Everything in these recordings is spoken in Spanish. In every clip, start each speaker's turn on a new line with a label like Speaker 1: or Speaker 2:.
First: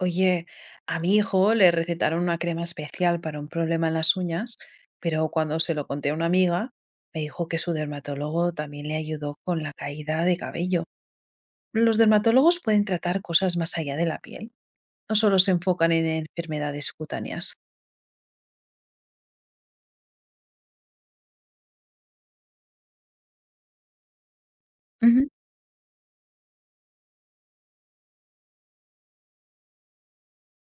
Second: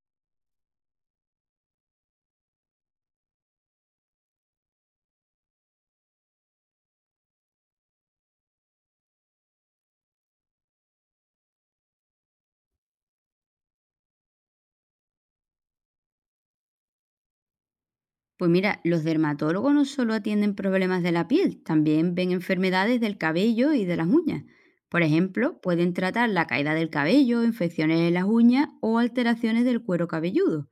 Speaker 1: Oye, a mi hijo le recetaron una crema especial para un problema en las uñas, pero cuando se lo conté a una amiga, me dijo que su dermatólogo también le ayudó con la caída de cabello. Los dermatólogos pueden tratar cosas más allá de la piel, no solo se enfocan en enfermedades cutáneas.
Speaker 2: Pues mira, los dermatólogos no solo atienden problemas de la piel, también ven enfermedades del cabello y de las uñas. Por
Speaker 1: Ujú.
Speaker 2: ejemplo, pueden tratar la caída del cabello, infecciones en las uñas o alteraciones del cuero cabelludo.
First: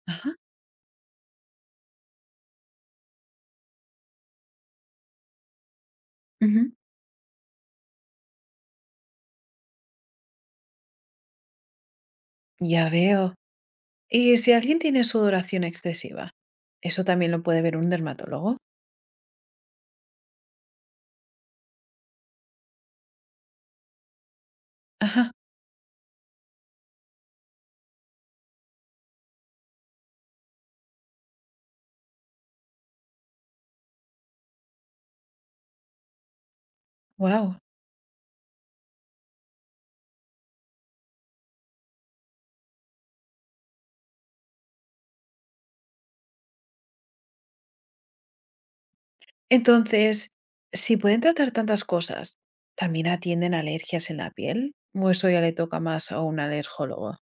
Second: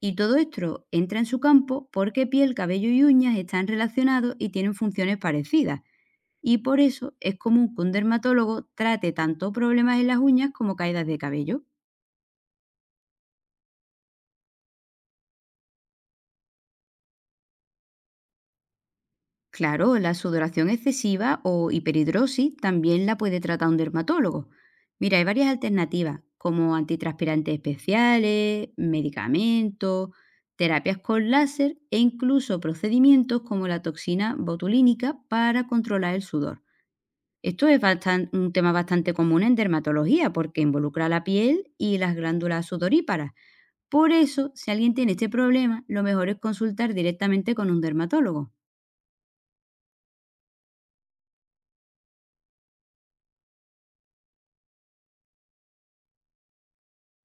Speaker 2: Y
Speaker 1: Ajá.
Speaker 2: todo esto entra en su campo porque piel, cabello y uñas están relacionados y tienen funciones parecidas. Y
Speaker 1: Ujú.
Speaker 2: por eso es común que un dermatólogo trate tanto problemas en las uñas como caídas de cabello.
Speaker 1: Ya veo. ¿Y si alguien tiene sudoración excesiva? ¿Eso también lo puede ver un dermatólogo?
Speaker 2: Claro, la sudoración excesiva o hiperhidrosis también la puede tratar un dermatólogo. Mira, hay
Speaker 1: Ajá.
Speaker 2: varias alternativas, como antitranspirantes especiales, medicamentos, terapias con láser e incluso procedimientos como la toxina botulínica para controlar el sudor.
Speaker 1: Wow.
Speaker 2: Un tema bastante común en dermatología porque involucra la piel y las glándulas sudoríparas. Por eso, si alguien tiene este problema, lo mejor es consultar directamente con un dermatólogo.
Speaker 1: Entonces, si pueden tratar tantas cosas, ¿también atienden alergias en la piel? ¿O eso ya le toca más a un alergólogo?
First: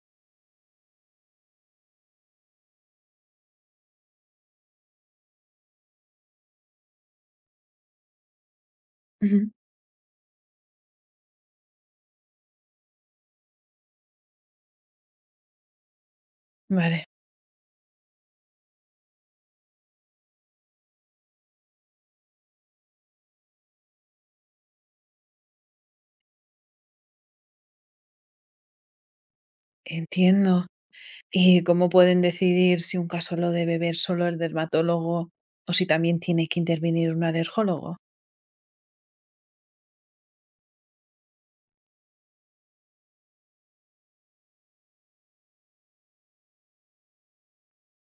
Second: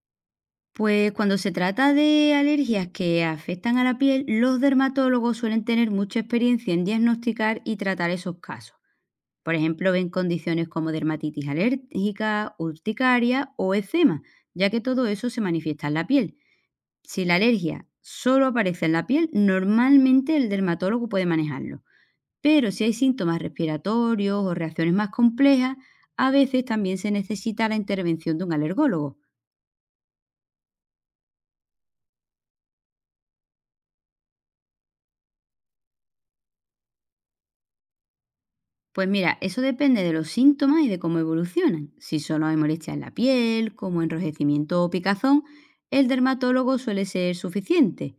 Speaker 2: Pues cuando se trata de alergias que afectan a la piel, los dermatólogos suelen tener mucha experiencia en diagnosticar y tratar esos casos.
Speaker 1: Ujú.
Speaker 2: Por ejemplo, ven condiciones como dermatitis alérgica, urticaria o eczema, ya que todo eso se manifiesta en la piel.
Speaker 1: Vale,
Speaker 2: Si la alergia solo aparece en la piel, normalmente el dermatólogo puede manejarlo. Pero si hay síntomas respiratorios o reacciones más complejas, a veces también se necesita la intervención de un alergólogo.
Speaker 1: entiendo. ¿Y cómo pueden decidir si un caso lo debe ver solo el dermatólogo o si también tiene que intervenir un alergólogo?
Speaker 2: Pues mira, eso depende de los síntomas y de cómo evolucionan. Si solo hay molestias en la piel, como enrojecimiento o picazón, el dermatólogo suele ser suficiente.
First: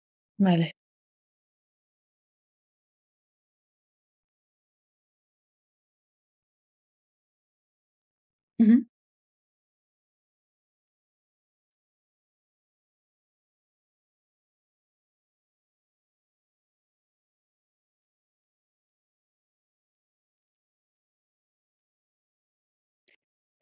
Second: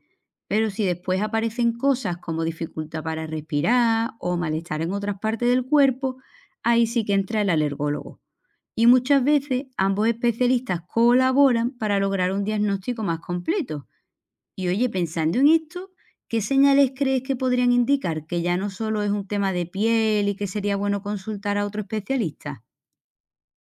Speaker 2: Pero
Speaker 1: Vale.
Speaker 2: si después aparecen cosas como dificultad para respirar o malestar en otras partes del cuerpo, ahí sí que entra el alergólogo.
Speaker 1: Ujú.
Speaker 2: Y muchas veces ambos especialistas colaboran para lograr un diagnóstico más completo. Y oye, pensando en esto, ¿qué señales crees que podrían indicar que ya no solo es un tema de piel y que sería bueno consultar a otro especialista?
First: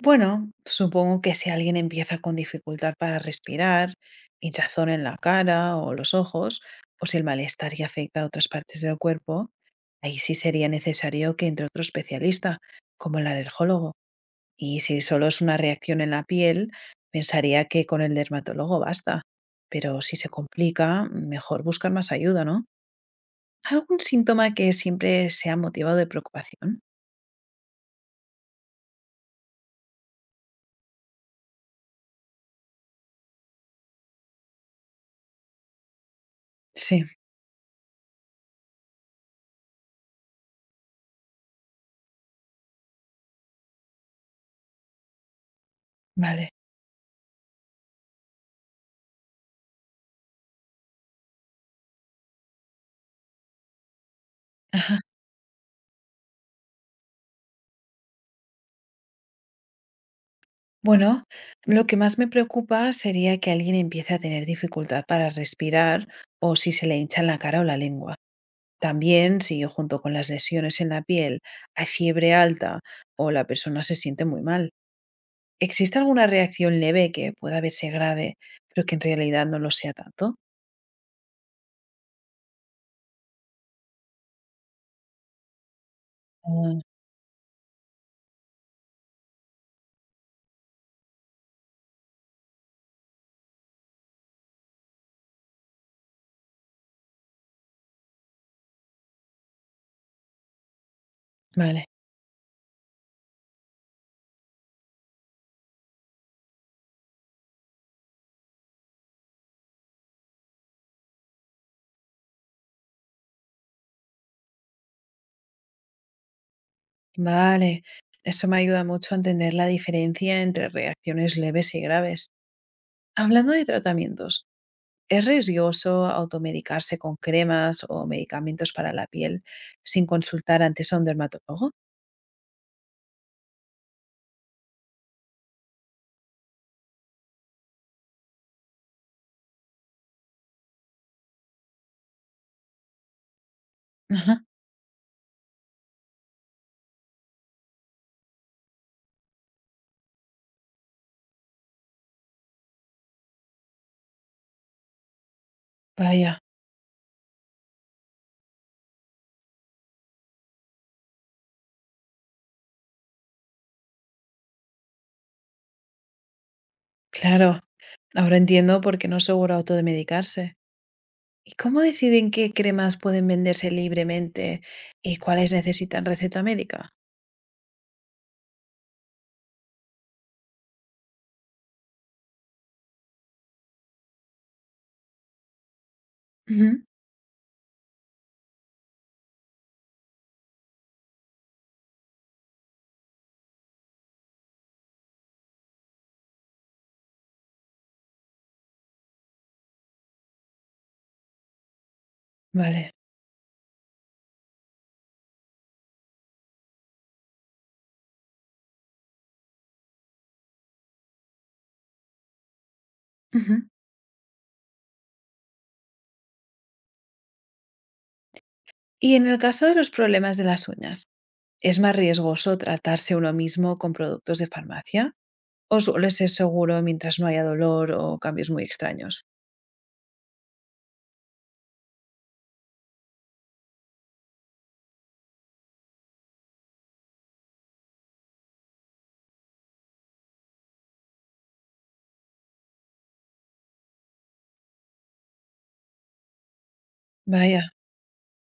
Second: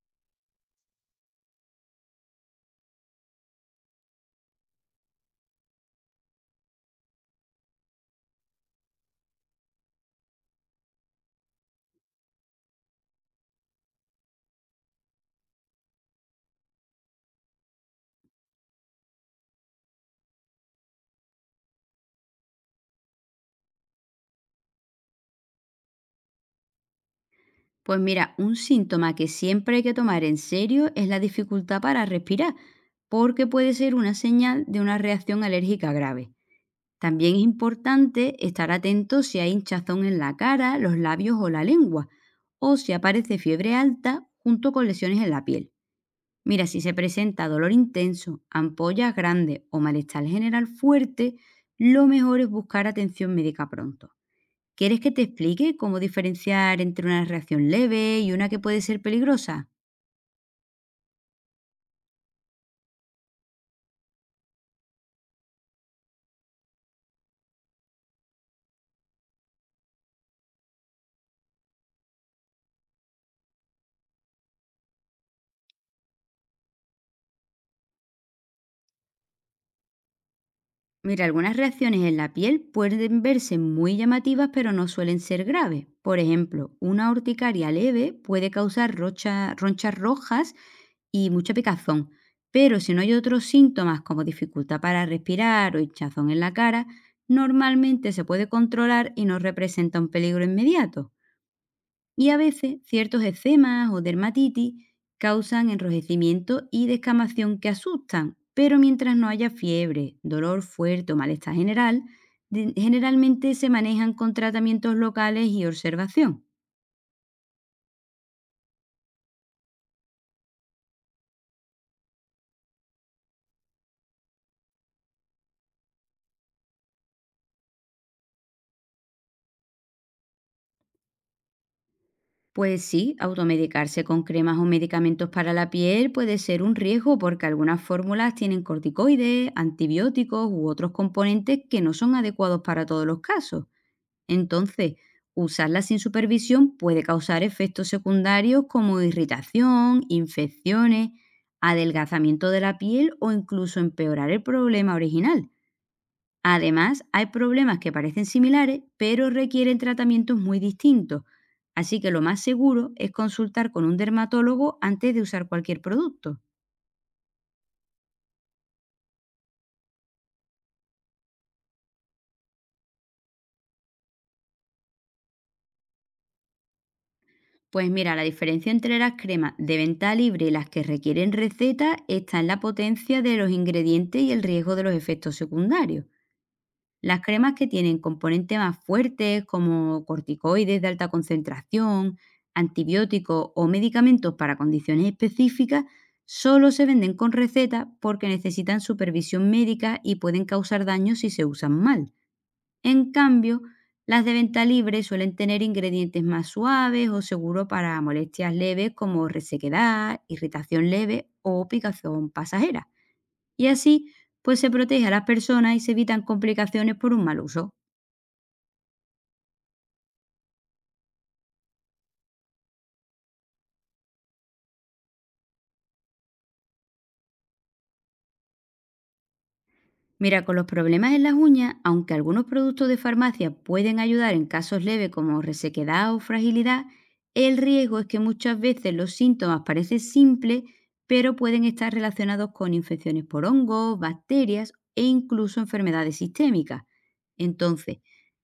Speaker 1: Bueno, supongo que si alguien empieza con dificultad para respirar, hinchazón en la cara o los ojos, o si el malestar ya afecta a otras partes del cuerpo, ahí sí sería necesario que entre otro especialista, como el alergólogo. Y si solo es una reacción en la piel, pensaría que con el dermatólogo basta. Pero si se complica, mejor buscar más ayuda, ¿no? ¿Algún síntoma que siempre sea motivado de preocupación?
Speaker 2: Pues mira, un síntoma que siempre hay que tomar en serio es la dificultad para respirar, porque puede ser una señal de una reacción alérgica grave.
Speaker 1: Sí.
Speaker 2: También es importante estar atento si hay hinchazón en la cara, los labios o la lengua, o si aparece fiebre alta junto con lesiones en la piel.
Speaker 1: Vale.
Speaker 2: Mira, si se presenta dolor intenso, ampollas grandes o malestar general fuerte, lo mejor es buscar atención médica pronto.
Speaker 1: Ajá.
Speaker 2: ¿Quieres que te explique cómo diferenciar entre una reacción leve y una que puede ser peligrosa?
Speaker 1: Bueno, lo que más me preocupa sería que alguien empiece a tener dificultad para respirar o si se le hincha la cara o la lengua. También si junto con las lesiones en la piel hay fiebre alta o la persona se siente muy mal. ¿Existe alguna reacción leve que pueda verse grave, pero que en realidad no lo sea tanto?
Speaker 2: Mira, algunas reacciones en la piel pueden verse muy llamativas, pero no suelen ser graves. Por ejemplo,
Speaker 1: Ah.
Speaker 2: una urticaria leve puede causar ronchas rojas y mucha picazón, pero si no hay otros síntomas como dificultad para respirar o hinchazón en la cara, normalmente se puede controlar y no representa un peligro inmediato.
Speaker 1: Vale,
Speaker 2: Y a veces ciertos eczemas o dermatitis causan enrojecimiento y descamación que asustan, pero mientras no haya fiebre, dolor fuerte o malestar general, generalmente se manejan con tratamientos locales y observación.
Speaker 1: vale. Eso me ayuda mucho a entender la diferencia entre reacciones leves y graves. Hablando de tratamientos. Es riesgoso automedicarse con cremas o medicamentos para la piel sin consultar antes a un dermatólogo.
Speaker 2: Pues sí, automedicarse con cremas o medicamentos para la piel puede ser un riesgo porque algunas fórmulas tienen corticoides, antibióticos u otros componentes que no son adecuados para todos los casos.
Speaker 1: Ajá.
Speaker 2: Entonces, usarla sin supervisión puede causar efectos secundarios como irritación, infecciones, adelgazamiento de la piel o incluso empeorar el problema original.
Speaker 1: Vaya.
Speaker 2: Además, hay problemas que parecen similares, pero requieren tratamientos muy distintos. Así que lo más seguro es consultar con un dermatólogo antes de usar cualquier producto.
Speaker 1: Claro. Ahora entiendo por qué no es seguro automedicarse. ¿Y cómo deciden qué cremas pueden venderse libremente y cuáles necesitan receta médica?
Speaker 2: Pues mira, la diferencia entre las cremas de venta libre y las que requieren receta está en la potencia de los ingredientes y el riesgo de los efectos secundarios.
Speaker 1: Ujú.
Speaker 2: Las cremas que tienen componentes más fuertes como corticoides de alta concentración, antibióticos o medicamentos para condiciones específicas solo se venden con receta porque necesitan supervisión médica y pueden causar daño si se usan mal.
Speaker 1: Vale.
Speaker 2: En cambio, las de venta libre suelen tener ingredientes más suaves o seguros para molestias leves como resequedad, irritación leve o picazón pasajera.
Speaker 1: Ujú.
Speaker 2: Y así, pues se protege a las personas y se evitan complicaciones por un mal uso.
Speaker 1: Y en el caso de los problemas de las uñas, ¿es más riesgoso tratarse uno mismo con productos de farmacia? ¿O suele ser seguro mientras no haya dolor o cambios muy extraños?
Speaker 2: Mira, con los problemas en las uñas, aunque algunos productos de farmacia pueden ayudar en casos leves como resequedad o fragilidad, el riesgo es que muchas veces los síntomas parecen simples, pero pueden estar relacionados con infecciones por hongos, bacterias e incluso enfermedades sistémicas.
Speaker 1: Vaya.
Speaker 2: Entonces,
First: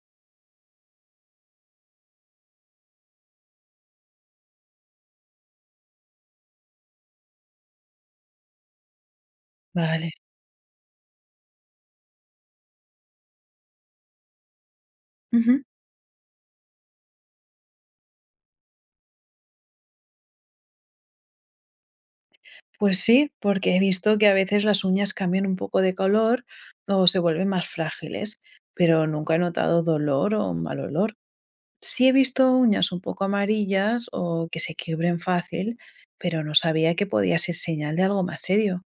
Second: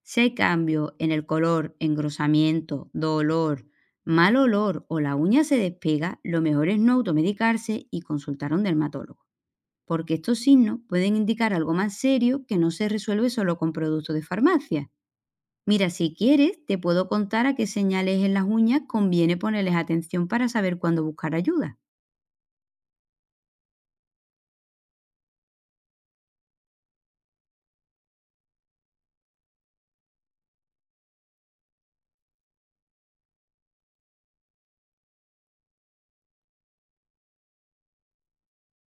Speaker 2: si hay cambios en el color, engrosamiento, dolor, mal olor o la uña se despega, lo mejor es no automedicarse y consultar a un dermatólogo,
Speaker 1: Vale.
Speaker 2: porque estos signos pueden indicar algo más serio que no se resuelve solo con productos de farmacia.
Speaker 1: Ujú.
Speaker 2: Mira, si quieres, te puedo contar a qué señales en las uñas conviene ponerles atención para saber cuándo buscar ayuda.
Speaker 1: Pues sí, porque he visto que a veces las uñas cambian un poco de color o se vuelven más frágiles, pero nunca he notado dolor o mal olor. Sí he visto uñas un poco amarillas o que se quiebren fácil, pero no sabía que podía ser señal de algo más serio.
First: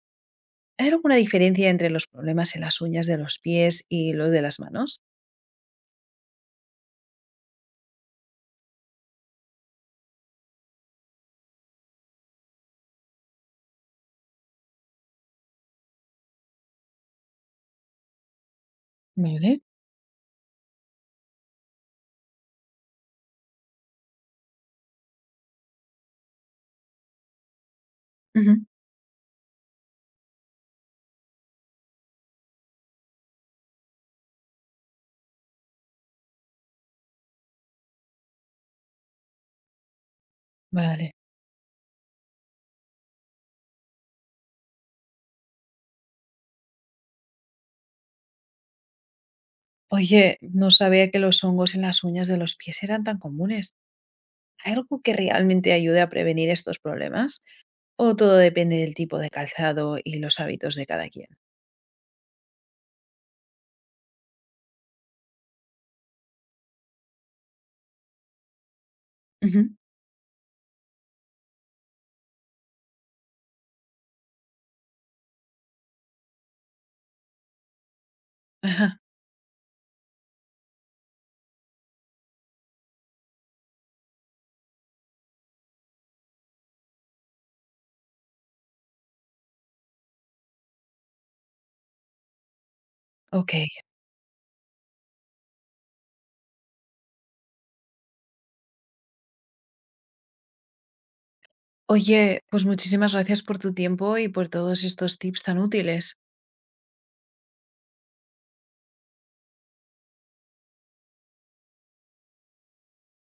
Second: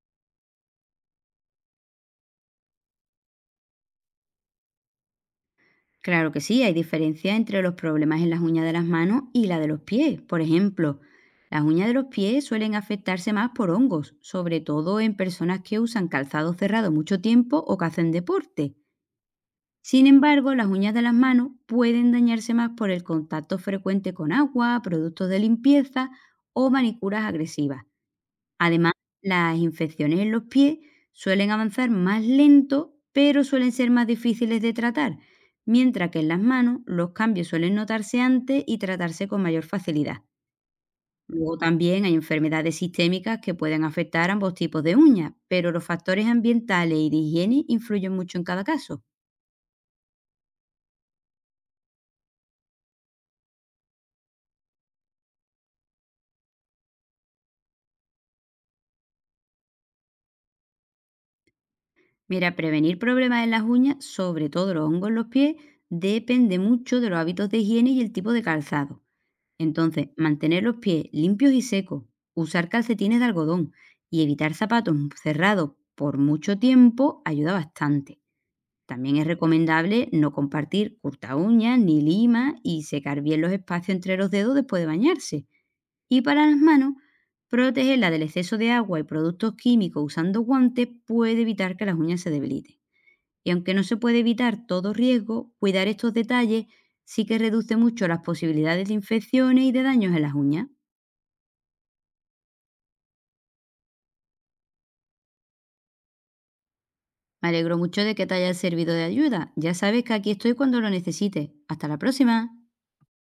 Speaker 1: ¿Hay alguna diferencia entre los problemas en las uñas de los pies y los de las manos?
Speaker 2: Claro que sí, hay diferencia entre los problemas en las uñas de las manos y la de los pies. Por ejemplo, las uñas de los pies suelen afectarse más por hongos, sobre todo en personas que usan calzado cerrado mucho tiempo o que hacen deporte.
Speaker 1: Vale.
Speaker 2: Sin embargo, las uñas de las manos pueden dañarse más por el contacto frecuente con agua, productos de limpieza o manicuras agresivas.
Speaker 1: Ujú.
Speaker 2: Además, las infecciones en los pies suelen avanzar más lento, pero suelen ser más difíciles de tratar, mientras que en las manos los cambios suelen notarse antes y tratarse con mayor facilidad.
Speaker 1: Vale.
Speaker 2: Luego también hay enfermedades sistémicas que pueden afectar ambos tipos de uñas, pero los factores ambientales y de higiene influyen mucho en cada caso.
Speaker 1: Oye, no sabía que los hongos en las uñas de los pies eran tan comunes. ¿Hay algo que realmente ayude a prevenir estos problemas? ¿O todo depende del tipo de calzado y los hábitos de cada quien?
Speaker 2: Mira, prevenir problemas en las uñas, sobre todo los hongos en los pies, depende mucho de los hábitos de higiene y el tipo de calzado.
Speaker 1: Ujú.
Speaker 2: Entonces, mantener los pies limpios y secos, usar calcetines de algodón y evitar zapatos cerrados por mucho tiempo ayuda bastante.
Speaker 1: Ajá.
Speaker 2: También es recomendable no compartir curta uñas ni lima y secar bien los espacios entre los dedos después de bañarse. Y para las manos, protegerla del exceso de agua y productos químicos usando guantes puede evitar que las uñas se debiliten. Y
Speaker 1: Ok.
Speaker 2: aunque no se puede evitar todo riesgo, cuidar estos detalles sí que reduce mucho las posibilidades de infecciones y de daños en las uñas.
Speaker 1: Oye, pues muchísimas gracias por tu tiempo y por todos estos tips tan útiles.
Speaker 2: Me alegro mucho de que te haya servido de ayuda. Ya sabes que aquí estoy cuando lo necesites. Hasta la próxima.